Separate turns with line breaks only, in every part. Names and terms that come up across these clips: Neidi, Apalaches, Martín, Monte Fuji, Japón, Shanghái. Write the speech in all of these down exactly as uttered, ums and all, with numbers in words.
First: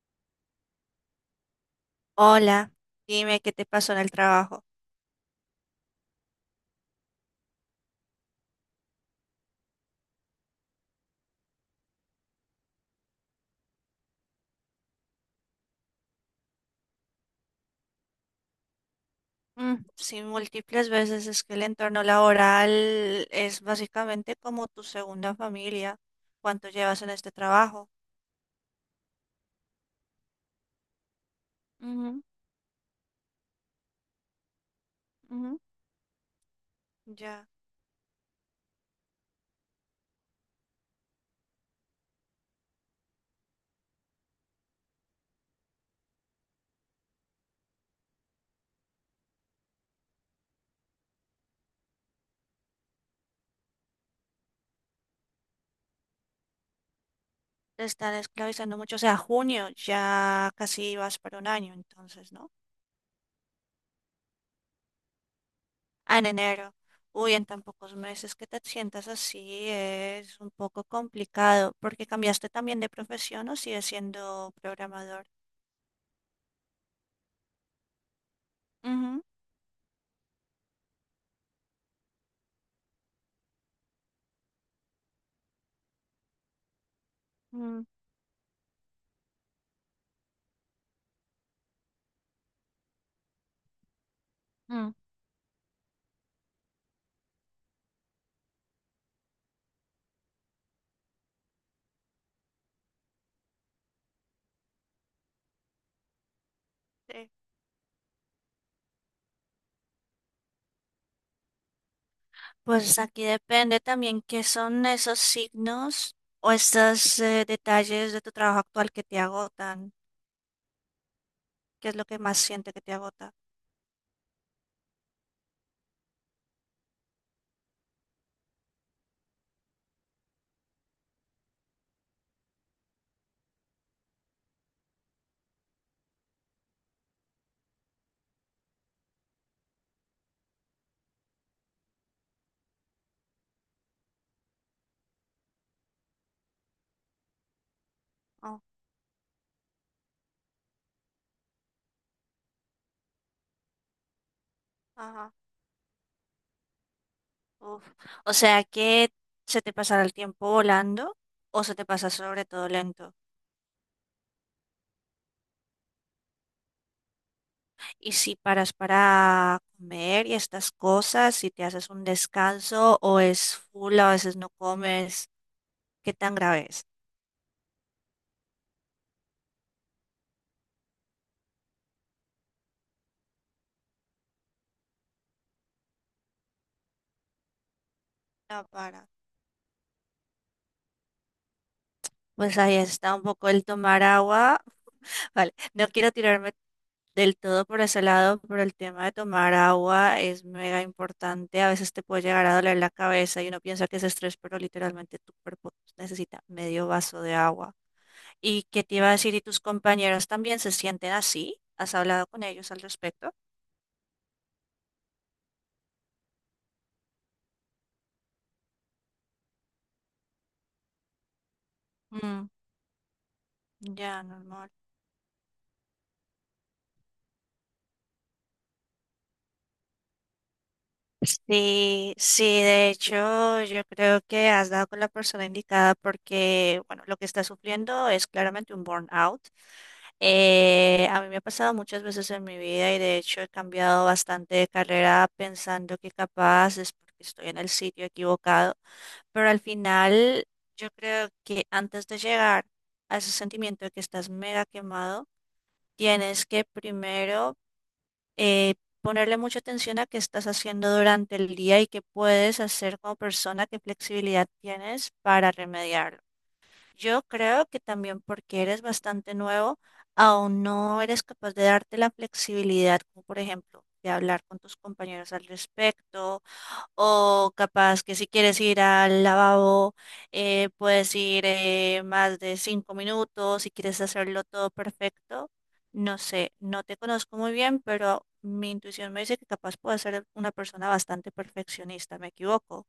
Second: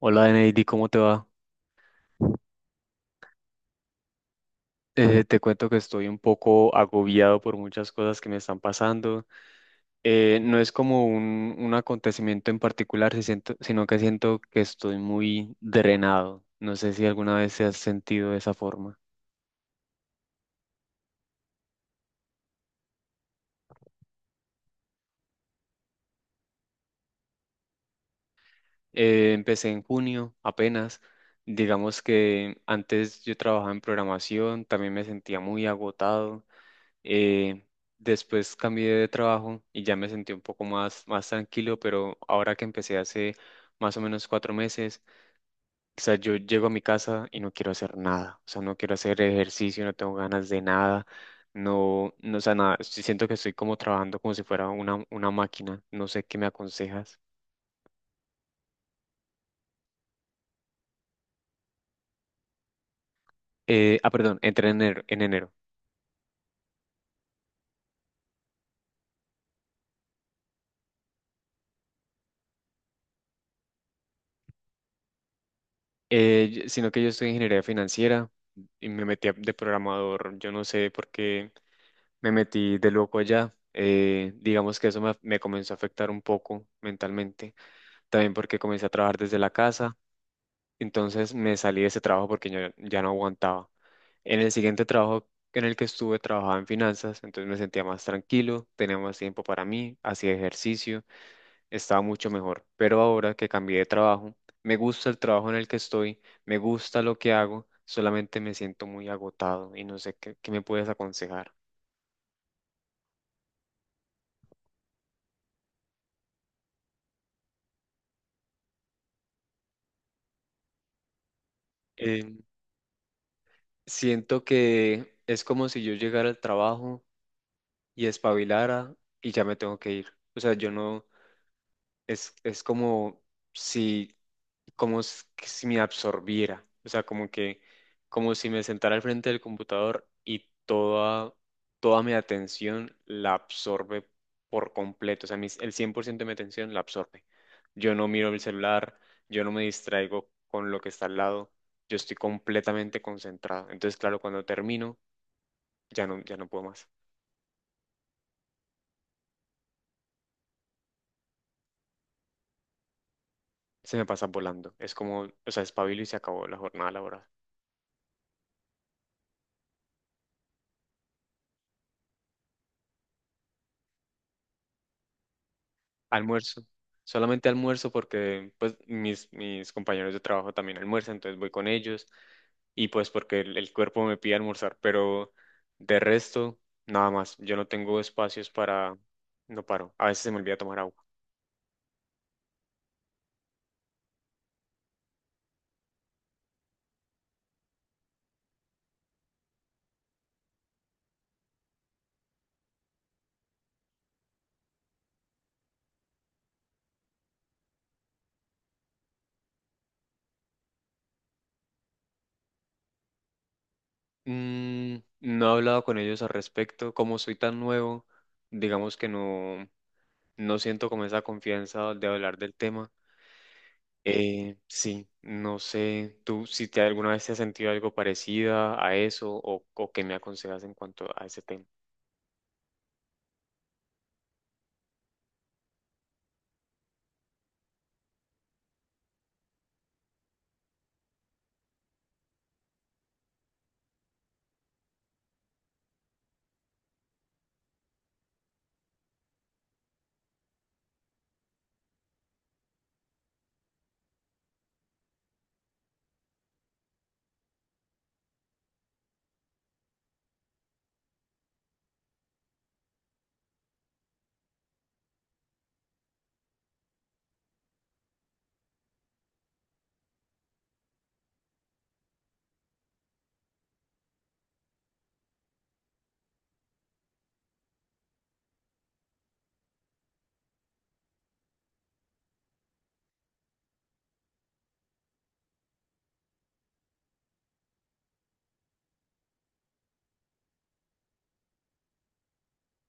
Hola, Neidi, ¿cómo te va?
Hola, dime qué te pasó en el trabajo.
Eh, te cuento que estoy un poco agobiado por muchas cosas que me están pasando. Eh, no es como un, un acontecimiento en particular, si siento- sino que siento que estoy muy drenado. No sé si alguna vez se has sentido de esa forma.
Mm, sí, múltiples veces es que el entorno laboral es básicamente como tu segunda familia. ¿Cuánto llevas en este trabajo?
Eh, empecé en junio apenas. Digamos
Ujú,
que antes yo trabajaba en programación, también me sentía
ujú.
muy agotado.
Ya
Eh, después cambié de trabajo y ya me sentí un poco más, más tranquilo, pero ahora que empecé hace más o menos cuatro meses, o sea, yo llego a mi casa y no quiero hacer nada, o sea, no quiero hacer ejercicio, no tengo ganas de nada, no, no, o sea, nada, sí siento que estoy como trabajando como si fuera una, una máquina, no sé qué me aconsejas.
te están esclavizando mucho. O sea, junio ya casi vas para un año, entonces, ¿no?
Eh, ah, perdón, entré en enero, en enero.
Ah, en enero. Uy, en tan pocos meses que te sientas así es un poco complicado. ¿Porque cambiaste también de profesión o sigues siendo programador?
Eh, y- sino que yo estoy en ingeniería financiera y me
Ujú,
metí a- de programador, yo no sé por qué. Me metí de loco allá. eh, digamos que eso me, me comenzó a afectar un poco mentalmente,
mm,
también porque comencé a trabajar desde la casa, entonces me salí de ese trabajo porque yo ya no aguantaba. En el siguiente
mm.
trabajo en el que estuve trabajaba en finanzas, entonces me sentía más tranquilo, tenía más tiempo para mí, hacía ejercicio, estaba mucho mejor. Pero ahora que cambié de trabajo, me gusta el trabajo en el que estoy, me gusta lo
Sí.
que hago, solamente me siento muy agotado y no sé qué, qué me puedes aconsejar.
Pues aquí depende también qué son esos signos o estos eh, detalles de tu trabajo actual que te agotan. ¿Qué es lo que más siente que te agota?
Siento que es como si yo llegara al trabajo y espabilara y ya me tengo que ir. O sea, yo no, es, es como si, como s- que si me absorbiera. O sea, como que, como si me sentara al frente del computador y toda, toda mi atención la absorbe por completo. O sea, mis- el cien por ciento de mi atención la absorbe. Yo no miro el
Oh,
celular, yo no me distraigo con lo que está al lado. Yo estoy completamente concentrado. Entonces, claro, cuando termino,
ajá,
ya no, ya no puedo más.
uf. O sea que se te pasará el tiempo volando o se te pasa sobre todo lento.
Se me pasa volando. Es como, o sea, espabilo y se acabó la jornada laboral.
Y si paras para comer y estas cosas, si te haces un descanso o es full, a veces no comes, ¿qué tan
Almuerzo.
grave es?
Solamente almuerzo porque pues mis, mis compañeros de trabajo también almuerzan, entonces voy con ellos y pues porque el, el cuerpo me pide almorzar, pero de resto, nada más. Yo no tengo espacios
No
para.
para.
No paro. A veces se me olvida tomar agua.
Pues ahí está un poco el tomar agua. Vale, no quiero tirarme del todo por ese lado, pero el tema de tomar agua es mega importante. A veces te puede llegar a doler la cabeza y uno piensa que es estrés, pero literalmente tu cuerpo necesita medio vaso de agua. ¿Y qué te iba a decir? ¿Y tus compañeros también se sienten así? ¿Has hablado con ellos al respecto?
Mm, no he hablado con ellos al respecto. Como soy tan nuevo, digamos que no, no siento como esa confianza de hablar
Mm,
del tema.
ya,
Eh,
normal.
sí, no sé, tú si te alguna vez te has sentido algo parecida a eso o, o qué me aconsejas en cuanto a ese tema.
Sí, sí, de hecho, yo creo que has dado con la persona indicada porque, bueno, lo que está sufriendo es claramente un burnout. Eh, a mí me ha pasado muchas veces en mi vida y de hecho he cambiado bastante de carrera pensando que capaz es porque estoy en el sitio equivocado, pero al final yo creo que antes de llegar a ese sentimiento de que estás mega quemado, tienes que primero eh, ponerle mucha atención a qué estás haciendo durante el día y qué puedes hacer como persona, qué flexibilidad tienes para remediarlo. Yo creo que también porque eres bastante nuevo, aún no eres capaz de darte la flexibilidad, como por ejemplo, de hablar con tus compañeros al respecto o capaz que si quieres ir al lavabo, eh, puedes ir eh, más de cinco minutos, si quieres hacerlo todo perfecto. No sé, no te conozco muy bien, pero mi intuición me dice que capaz puedo ser una persona bastante perfeccionista. ¿Me equivoco?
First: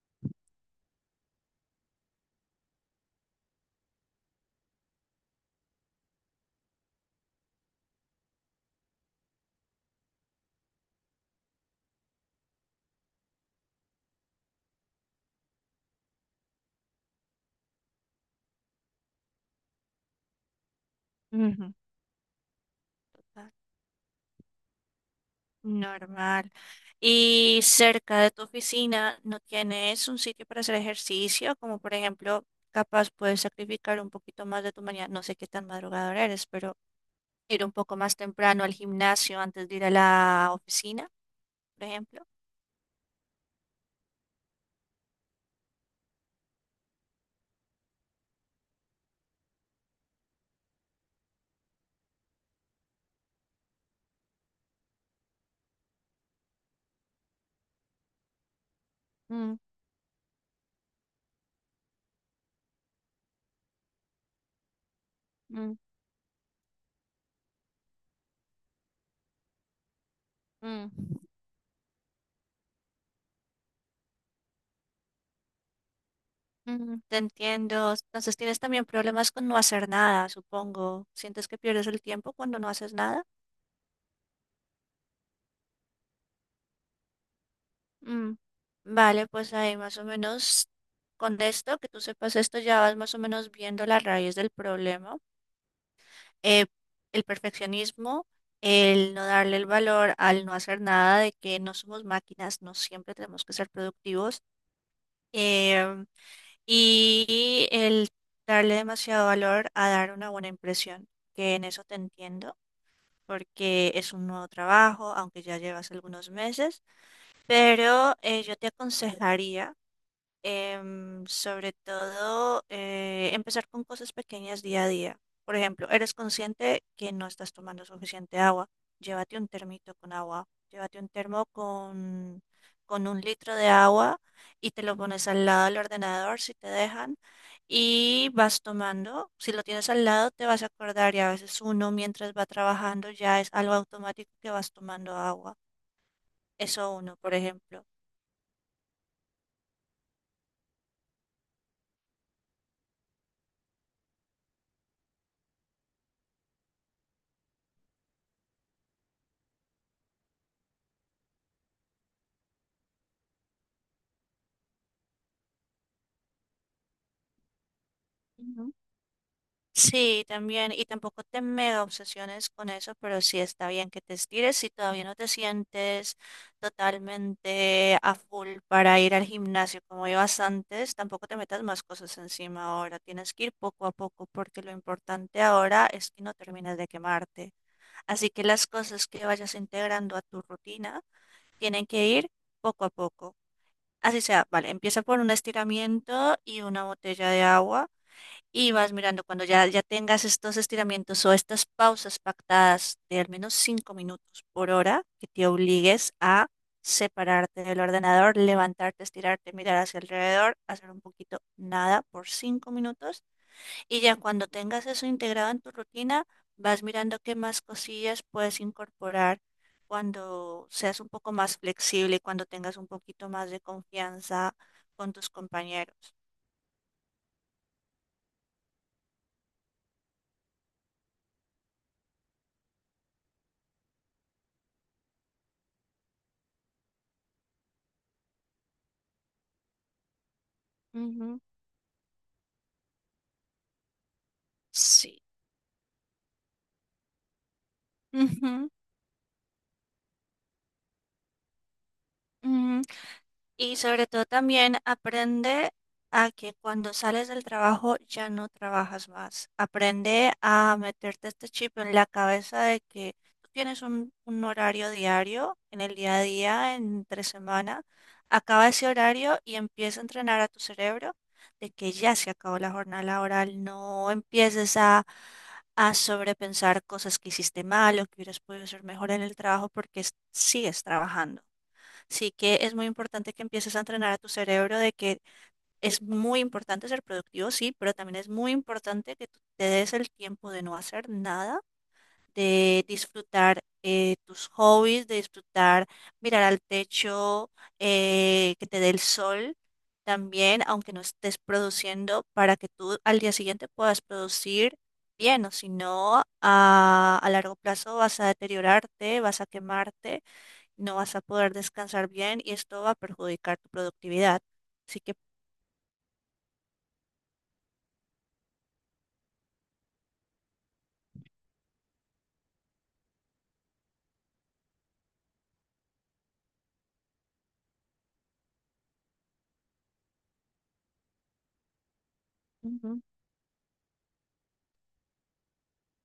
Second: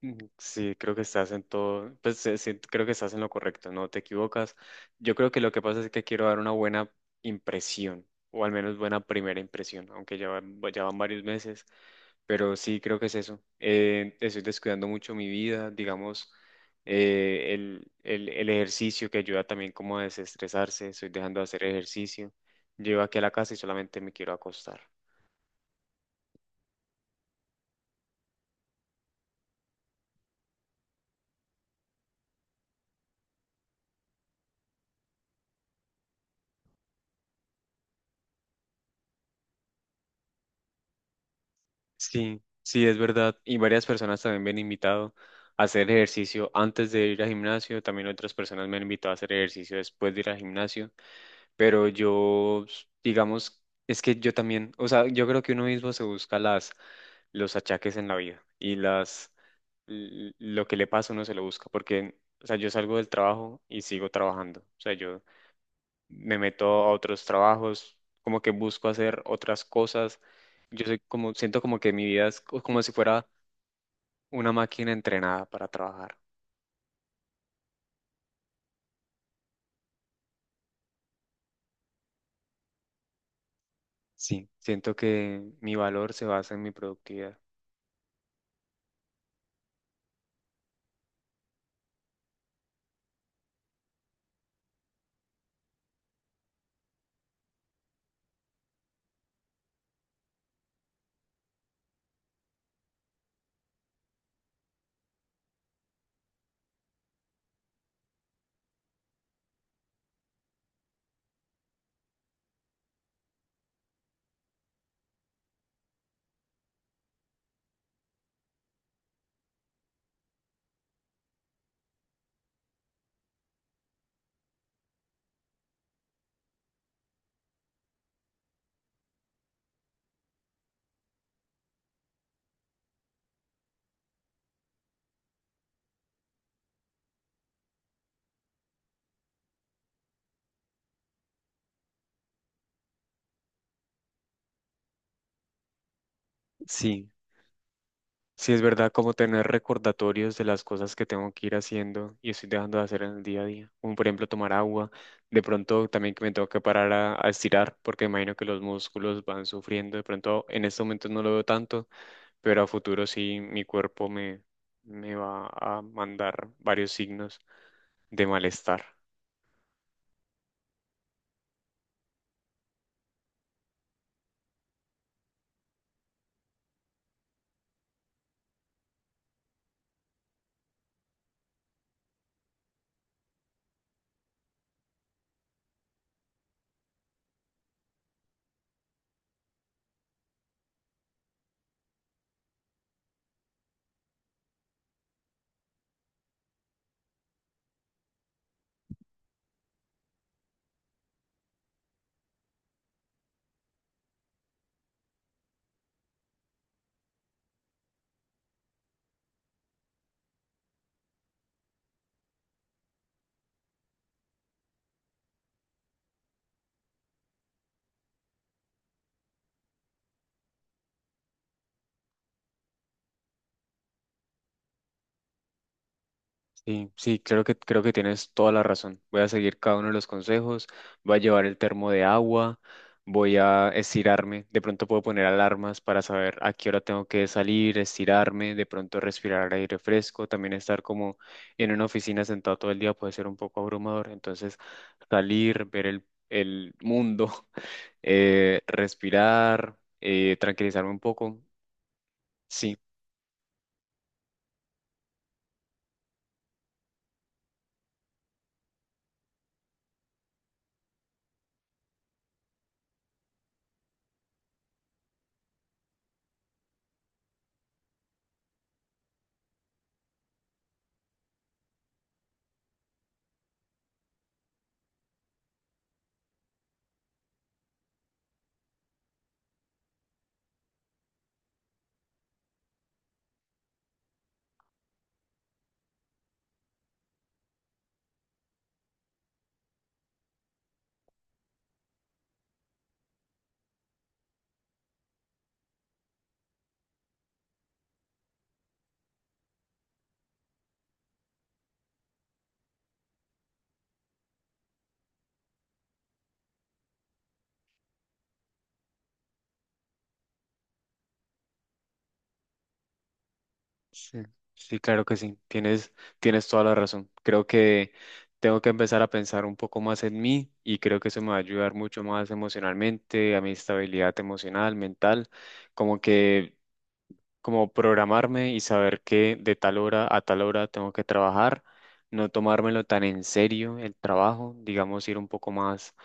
Mm, sí, creo que estás en todo, pues sí, sí, creo que estás en lo correcto, no te equivocas. Yo creo que lo que pasa es que quiero dar una buena impresión, o al menos buena primera impresión, aunque ya van, ya van varios meses, pero sí creo que es eso. Eh, estoy descuidando mucho mi vida, digamos, eh, el, el, el ejercicio que ayuda también como a desestresarse, estoy dejando de hacer
Ujú.
ejercicio, llego aquí a la casa y solamente me quiero acostar.
Normal. ¿Y cerca de tu oficina no tienes un sitio para hacer ejercicio? Como por ejemplo, capaz puedes sacrificar un poquito más de tu mañana. No sé qué tan madrugador eres, pero ir un poco más temprano al gimnasio antes de ir a la oficina, por ejemplo.
Sí, sí, es verdad. Y varias personas también me han invitado a hacer ejercicio antes de ir al gimnasio. También otras personas me han invitado a hacer ejercicio después de ir al gimnasio. Pero yo, s- digamos, es que yo también, o sea, yo creo que uno mismo se busca las, los achaques en la vida y las,
Mm,
l- lo que le pasa uno se lo busca. Porque, o sea, yo salgo del trabajo y sigo trabajando. O sea, yo
mm,
me meto a otros trabajos, como que busco hacer otras cosas. Yo soy
mm.
como, siento como que mi vida es co- como si fuera una máquina entrenada para trabajar.
Mm, te entiendo. Entonces tienes también problemas con no hacer nada, supongo. ¿Sientes que pierdes el tiempo cuando no haces nada?
Sí, siento que mi valor se basa en mi productividad.
Mm, Vale, pues ahí más o menos con esto, que tú sepas esto, ya vas más o menos viendo la raíz del problema. Eh, el perfeccionismo, el no darle el valor al no hacer nada, de que no somos máquinas, no siempre tenemos que ser productivos. em, y el darle demasiado valor a dar una buena impresión, que en eso te entiendo, porque es un nuevo trabajo, aunque ya llevas algunos meses, pero eh, yo te aconsejaría, em, sobre todo, eh, empezar con cosas pequeñas día a día. Por ejemplo, eres consciente que no estás tomando suficiente agua. Llévate un termito con agua. Llévate un termo con, con un litro de agua y te lo pones al lado del ordenador si te dejan. Y vas tomando. Si lo tienes al lado, te vas a acordar. Y a veces uno, mientras va trabajando, ya es algo automático que vas tomando agua. Eso
Sí,
uno, por ejemplo.
sí es verdad como tener recordatorios de las cosas que tengo que ir haciendo y estoy dejando de hacer en el día a día. Como por ejemplo tomar agua, de pronto también que me tengo que parar a, a estirar porque imagino que los músculos van sufriendo. De pronto en este momento no lo veo tanto, pero a futuro sí mi cuerpo me, me va a mandar varios signos de malestar.
Sí, también, y tampoco te mega obsesiones con eso, pero sí está bien que te estires si todavía no te sientes totalmente a full para ir al gimnasio como ibas antes, tampoco te metas más cosas encima ahora, tienes que ir poco a poco porque lo importante ahora es que no termines de quemarte, así que las cosas que vayas integrando a tu rutina tienen que ir poco a poco. Así sea, vale, empieza por un estiramiento y una botella de agua. Y vas mirando cuando ya, ya tengas estos estiramientos o estas pausas pactadas de al menos cinco minutos por hora, que te obligues a separarte del ordenador, levantarte, estirarte, mirar hacia alrededor, hacer un poquito nada por cinco minutos. Y ya cuando tengas eso integrado en tu rutina, vas mirando qué más cosillas puedes incorporar cuando seas un poco más flexible, y cuando tengas un poquito más de confianza con tus compañeros.
Sí, sí, creo que, creo que, tienes toda la razón. Voy a seguir cada uno de los consejos, voy a llevar el termo de agua, voy a estirarme, de pronto puedo poner alarmas para saber a qué hora tengo que salir, estirarme, de pronto respirar aire fresco, también estar como
Ujú.
en una oficina sentado todo el día puede ser un poco abrumador, entonces
Sí.
salir, ver el, el mundo, eh,
Ujú.
respirar, eh, tranquilizarme un poco. Sí,
Ujú. Y sobre todo también aprende a que cuando sales del trabajo ya no trabajas más. Aprende a meterte este chip en la cabeza de que tú tienes un, un horario diario en el día a día, entre semana. Acaba ese horario y empieza a entrenar a tu cerebro de que ya se acabó la jornada laboral. No empieces a, a sobrepensar cosas que hiciste mal o que hubieras podido hacer mejor en el trabajo porque es- sigues trabajando. Sí que es muy importante que empieces a entrenar a tu cerebro de que es muy importante ser productivo, sí, pero también es muy importante que tú te des el tiempo de no hacer nada, de disfrutar eh, tus hobbies, de disfrutar mirar al techo, eh, que te dé el sol también, aunque no estés produciendo, para que tú al día siguiente puedas producir bien, o si no, a a largo plazo vas a deteriorarte, vas a quemarte no vas a poder descansar bien y esto va a perjudicar tu
sí,
productividad.
sí,
Así
claro
que
que sí. Tienes, tienes toda la razón. Creo que tengo que empezar a pensar un poco más en mí y creo que eso me va a ayudar mucho más emocionalmente, a mi estabilidad emocional, mental, como que, como programarme y saber que de tal hora a tal hora tengo que trabajar, no tomármelo
ujú,
tan en serio el trabajo, digamos, ir un poco más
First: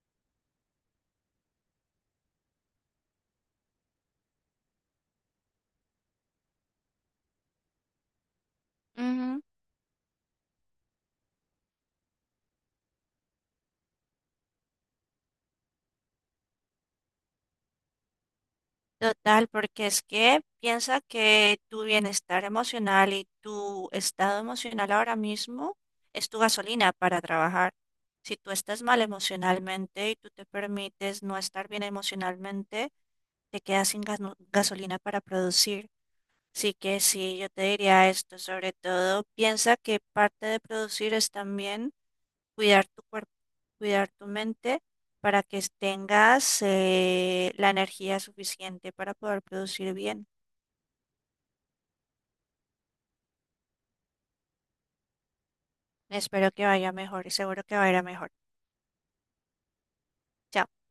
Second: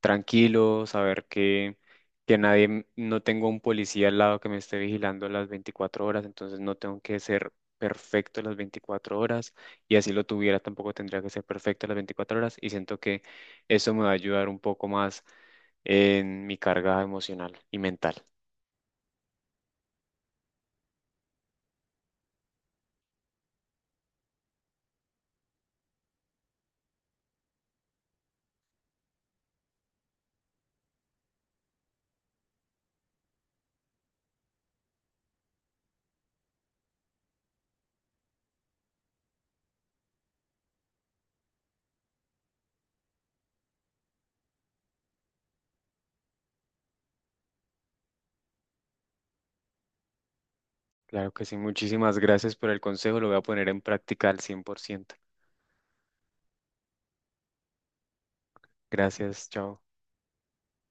tranquilo, saber que, que nadie, m- no tengo un policía al lado que me esté vigilando las veinticuatro horas, entonces no tengo que ser perfecto las veinticuatro
ujú.
horas y así lo tuviera, tampoco tendría que ser perfecto las veinticuatro horas y siento que eso me va a ayudar un poco más en mi carga emocional y mental.
Total, porque es que piensa que tu bienestar emocional y tu estado emocional ahora mismo es tu gasolina para trabajar. Si tú estás mal emocionalmente y tú te permites no estar bien emocionalmente, te quedas sin gasno- gasolina para producir. Así que sí, yo te diría esto, sobre todo piensa que parte de producir es también cuidar tu cuerpo, cuidar tu mente para que tengas eh, la energía suficiente para poder producir bien.
Claro que sí, muchísimas gracias por el consejo, lo voy a poner en práctica al cien por ciento.
Espero que vaya mejor y seguro que va a ir a mejor.
Gracias, chao.
Chao.